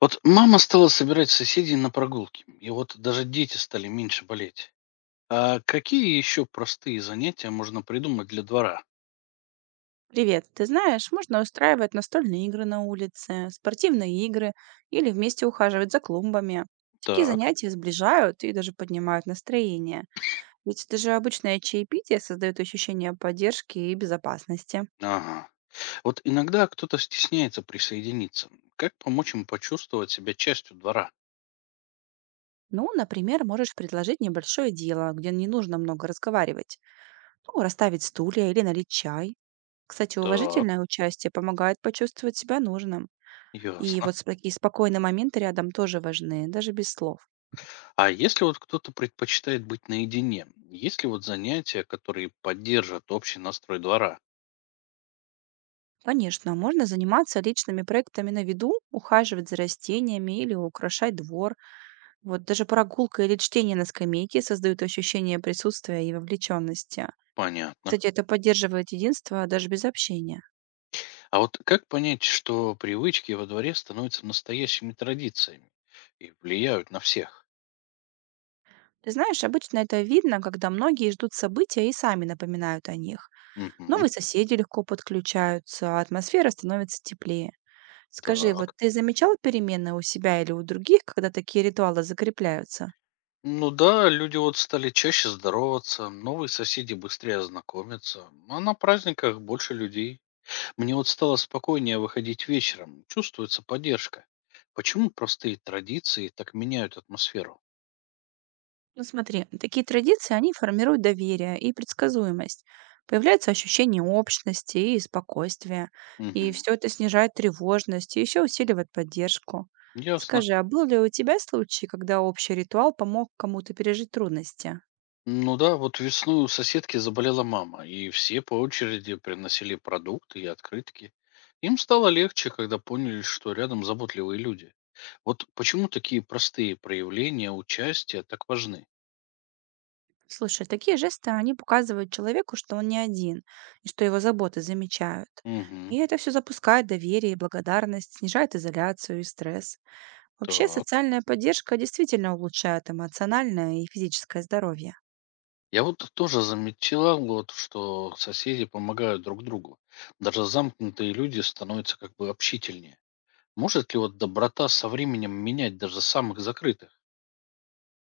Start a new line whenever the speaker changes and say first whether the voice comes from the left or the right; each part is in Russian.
left: Вот мама стала собирать соседей на прогулки, и вот даже дети стали меньше болеть. А какие еще простые занятия можно придумать для двора?
right: Привет. Ты знаешь, можно устраивать настольные игры на улице, спортивные игры или вместе ухаживать за клумбами. Такие
left: Так,
right: занятия сближают и даже поднимают настроение. Ведь даже обычное чаепитие создает ощущение поддержки и безопасности.
left: ага. Вот иногда кто-то стесняется присоединиться. Как помочь им почувствовать себя частью двора?
right: Ну, например, можешь предложить небольшое дело, где не нужно много разговаривать. Ну, расставить стулья или налить чай. Кстати,
left: Так,
right: уважительное участие помогает почувствовать себя нужным. И
left: ясно.
right: вот такие спокойные моменты рядом тоже важны, даже без слов.
left: А если вот кто-то предпочитает быть наедине, есть ли вот занятия, которые поддержат общий настрой двора?
right: Конечно, можно заниматься личными проектами на виду, ухаживать за растениями или украшать двор. Вот даже прогулка или чтение на скамейке создают ощущение присутствия и вовлеченности.
left: Понятно.
right: Кстати, это поддерживает единство даже без общения.
left: А вот как понять, что привычки во дворе становятся настоящими традициями и влияют на всех?
right: Ты знаешь, обычно это видно, когда многие ждут события и сами напоминают о них.
left: Угу,
right: Новые соседи легко подключаются, а атмосфера становится теплее. Скажи, вот
left: так.
right: ты замечал перемены у себя или у других, когда такие ритуалы закрепляются?
left: Ну да, люди вот стали чаще здороваться, новые соседи быстрее ознакомятся, а на праздниках больше людей. Мне вот стало спокойнее выходить вечером, чувствуется поддержка. Почему простые традиции так меняют атмосферу?
right: Ну смотри, такие традиции, они формируют доверие и предсказуемость. Появляется ощущение общности и спокойствия. И
left: Угу,
right: все это снижает тревожность и еще усиливает поддержку.
left: ясно.
right: Скажи, а был ли у тебя случай, когда общий ритуал помог кому-то пережить трудности?
left: Ну да, вот весной у соседки заболела мама, и все по очереди приносили продукты и открытки. Им стало легче, когда поняли, что рядом заботливые люди. Вот почему такие простые проявления участия так важны?
right: Слушай, такие жесты, они показывают человеку, что он не один, и что его заботы замечают. И
left: Угу,
right: это все запускает доверие и благодарность, снижает изоляцию и стресс. Вообще,
left: так.
right: социальная поддержка действительно улучшает эмоциональное и физическое здоровье.
left: Я вот тоже заметила, вот, что соседи помогают друг другу. Даже замкнутые люди становятся как бы общительнее. Может ли вот доброта со временем менять даже самых закрытых?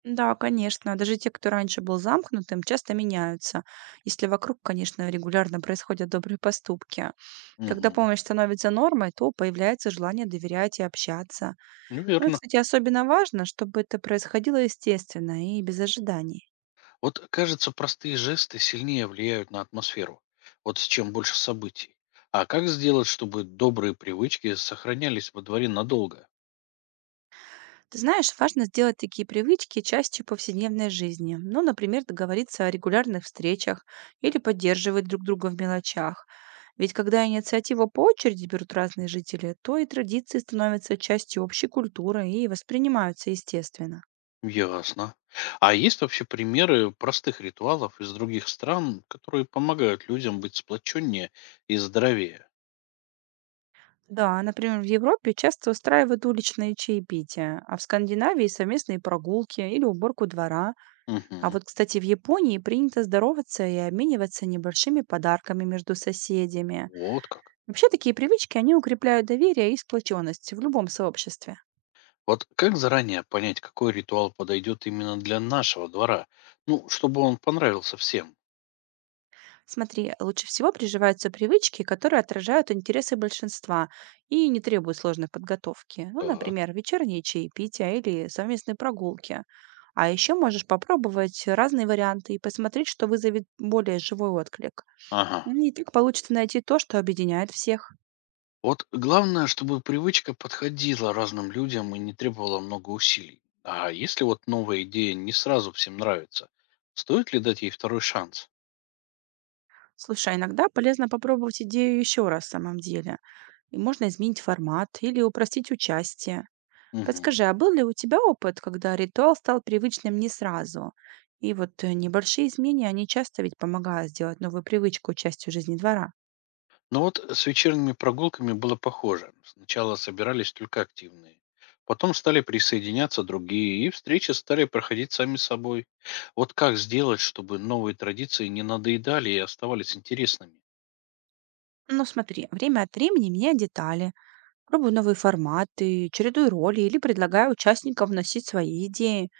right: Да, конечно, даже те, кто раньше был замкнутым, часто меняются, если вокруг, конечно, регулярно происходят добрые поступки. Когда
left: Угу,
right: помощь становится нормой, то появляется желание доверять и общаться. Ну и,
left: верно.
right: кстати, особенно важно, чтобы это происходило естественно и без ожиданий.
left: Вот, кажется, простые жесты сильнее влияют на атмосферу, вот с чем больше событий. А как сделать, чтобы добрые привычки сохранялись во дворе надолго?
right: Ты знаешь, важно сделать такие привычки частью повседневной жизни. Ну, например, договориться о регулярных встречах или поддерживать друг друга в мелочах. Ведь когда инициативу по очереди берут разные жители, то и традиции становятся частью общей культуры и воспринимаются естественно.
left: Ясно. А есть вообще примеры простых ритуалов из других стран, которые помогают людям быть сплоченнее и здоровее?
right: Да, например, в Европе часто устраивают уличные чаепития, а в Скандинавии совместные прогулки или уборку двора. А
left: Мгм.
right: вот, кстати, в Японии принято здороваться и обмениваться небольшими подарками между соседями.
left: Вот как.
right: Вообще такие привычки, они укрепляют доверие и сплоченность в любом сообществе.
left: Вот как заранее понять, какой ритуал подойдет именно для нашего двора? Ну, чтобы он понравился всем.
right: Смотри, лучше всего приживаются привычки, которые отражают интересы большинства и не требуют сложной подготовки. Ну,
left: Так.
right: например, вечерние чаепития или совместные прогулки. А еще можешь попробовать разные варианты и посмотреть, что вызовет более живой отклик.
left: Ага.
right: Ну и так получится найти то, что объединяет всех.
left: Вот главное, чтобы привычка подходила разным людям и не требовала много усилий. А если вот новая идея не сразу всем нравится, стоит ли дать ей второй шанс?
right: Слушай, а иногда полезно попробовать идею еще раз в самом деле. И можно изменить формат или упростить участие.
left: Мгм.
right: Подскажи, а был ли у тебя опыт, когда ритуал стал привычным не сразу? И вот небольшие изменения, они часто ведь помогают сделать новую привычку частью жизни двора.
left: Но вот с вечерними прогулками было похоже. Сначала собирались только активные. Потом стали присоединяться другие, и встречи стали проходить сами собой. Вот как сделать, чтобы новые традиции не надоедали и оставались интересными?
right: Ну смотри, время от времени меняй детали, пробую новые форматы, чередую роли или предлагаю участникам вносить свои идеи.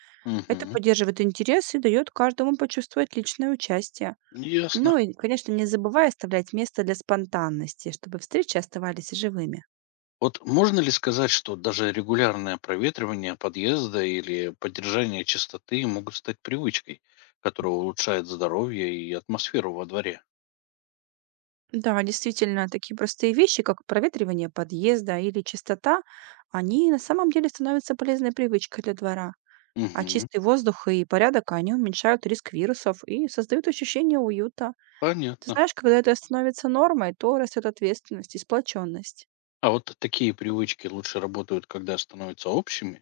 right: Это
left: Мгм.
right: поддерживает интерес и дает каждому почувствовать личное участие.
left: Ясно.
right: Ну и, конечно, не забывай оставлять место для спонтанности, чтобы встречи оставались живыми.
left: Вот можно ли сказать, что даже регулярное проветривание подъезда или поддержание чистоты могут стать привычкой, которая улучшает здоровье и атмосферу во дворе?
right: Да, действительно, такие простые вещи, как проветривание подъезда или чистота, они на самом деле становятся полезной привычкой для двора. А
left: Угу,
right: чистый воздух и порядок, они уменьшают риск вирусов и создают ощущение уюта. Ты
left: понятно.
right: знаешь, когда это становится нормой, то растет ответственность и сплоченность.
left: А вот такие привычки лучше работают, когда становятся общими.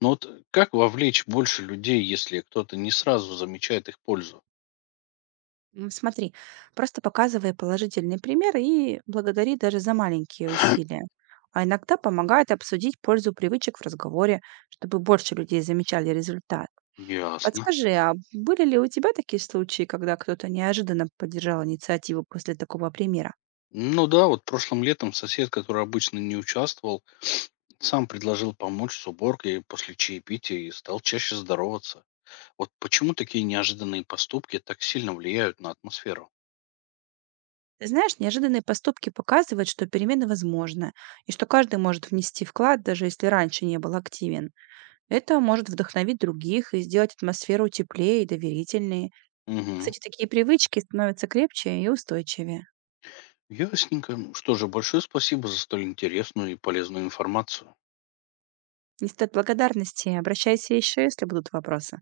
left: Но вот как вовлечь больше людей, если кто-то не сразу замечает их пользу?
right: Смотри, просто показывай положительный пример и благодари даже за маленькие усилия. А иногда помогает обсудить пользу привычек в разговоре, чтобы больше людей замечали результат.
left: Ясно.
right: Подскажи, а были ли у тебя такие случаи, когда кто-то неожиданно поддержал инициативу после такого примера?
left: Ну да, вот прошлым летом сосед, который обычно не участвовал, сам предложил помочь с уборкой после чаепития и стал чаще здороваться. Вот почему такие неожиданные поступки так сильно влияют на атмосферу?
right: Ты знаешь, неожиданные поступки показывают, что перемены возможны, и что каждый может внести вклад, даже если раньше не был активен. Это может вдохновить других и сделать атмосферу теплее и доверительнее.
left: Угу.
right: Кстати, такие привычки становятся крепче и устойчивее.
left: Ясненько. Ну что же, большое спасибо за столь интересную и полезную информацию.
right: Не стоит благодарности, обращайся еще, если будут вопросы.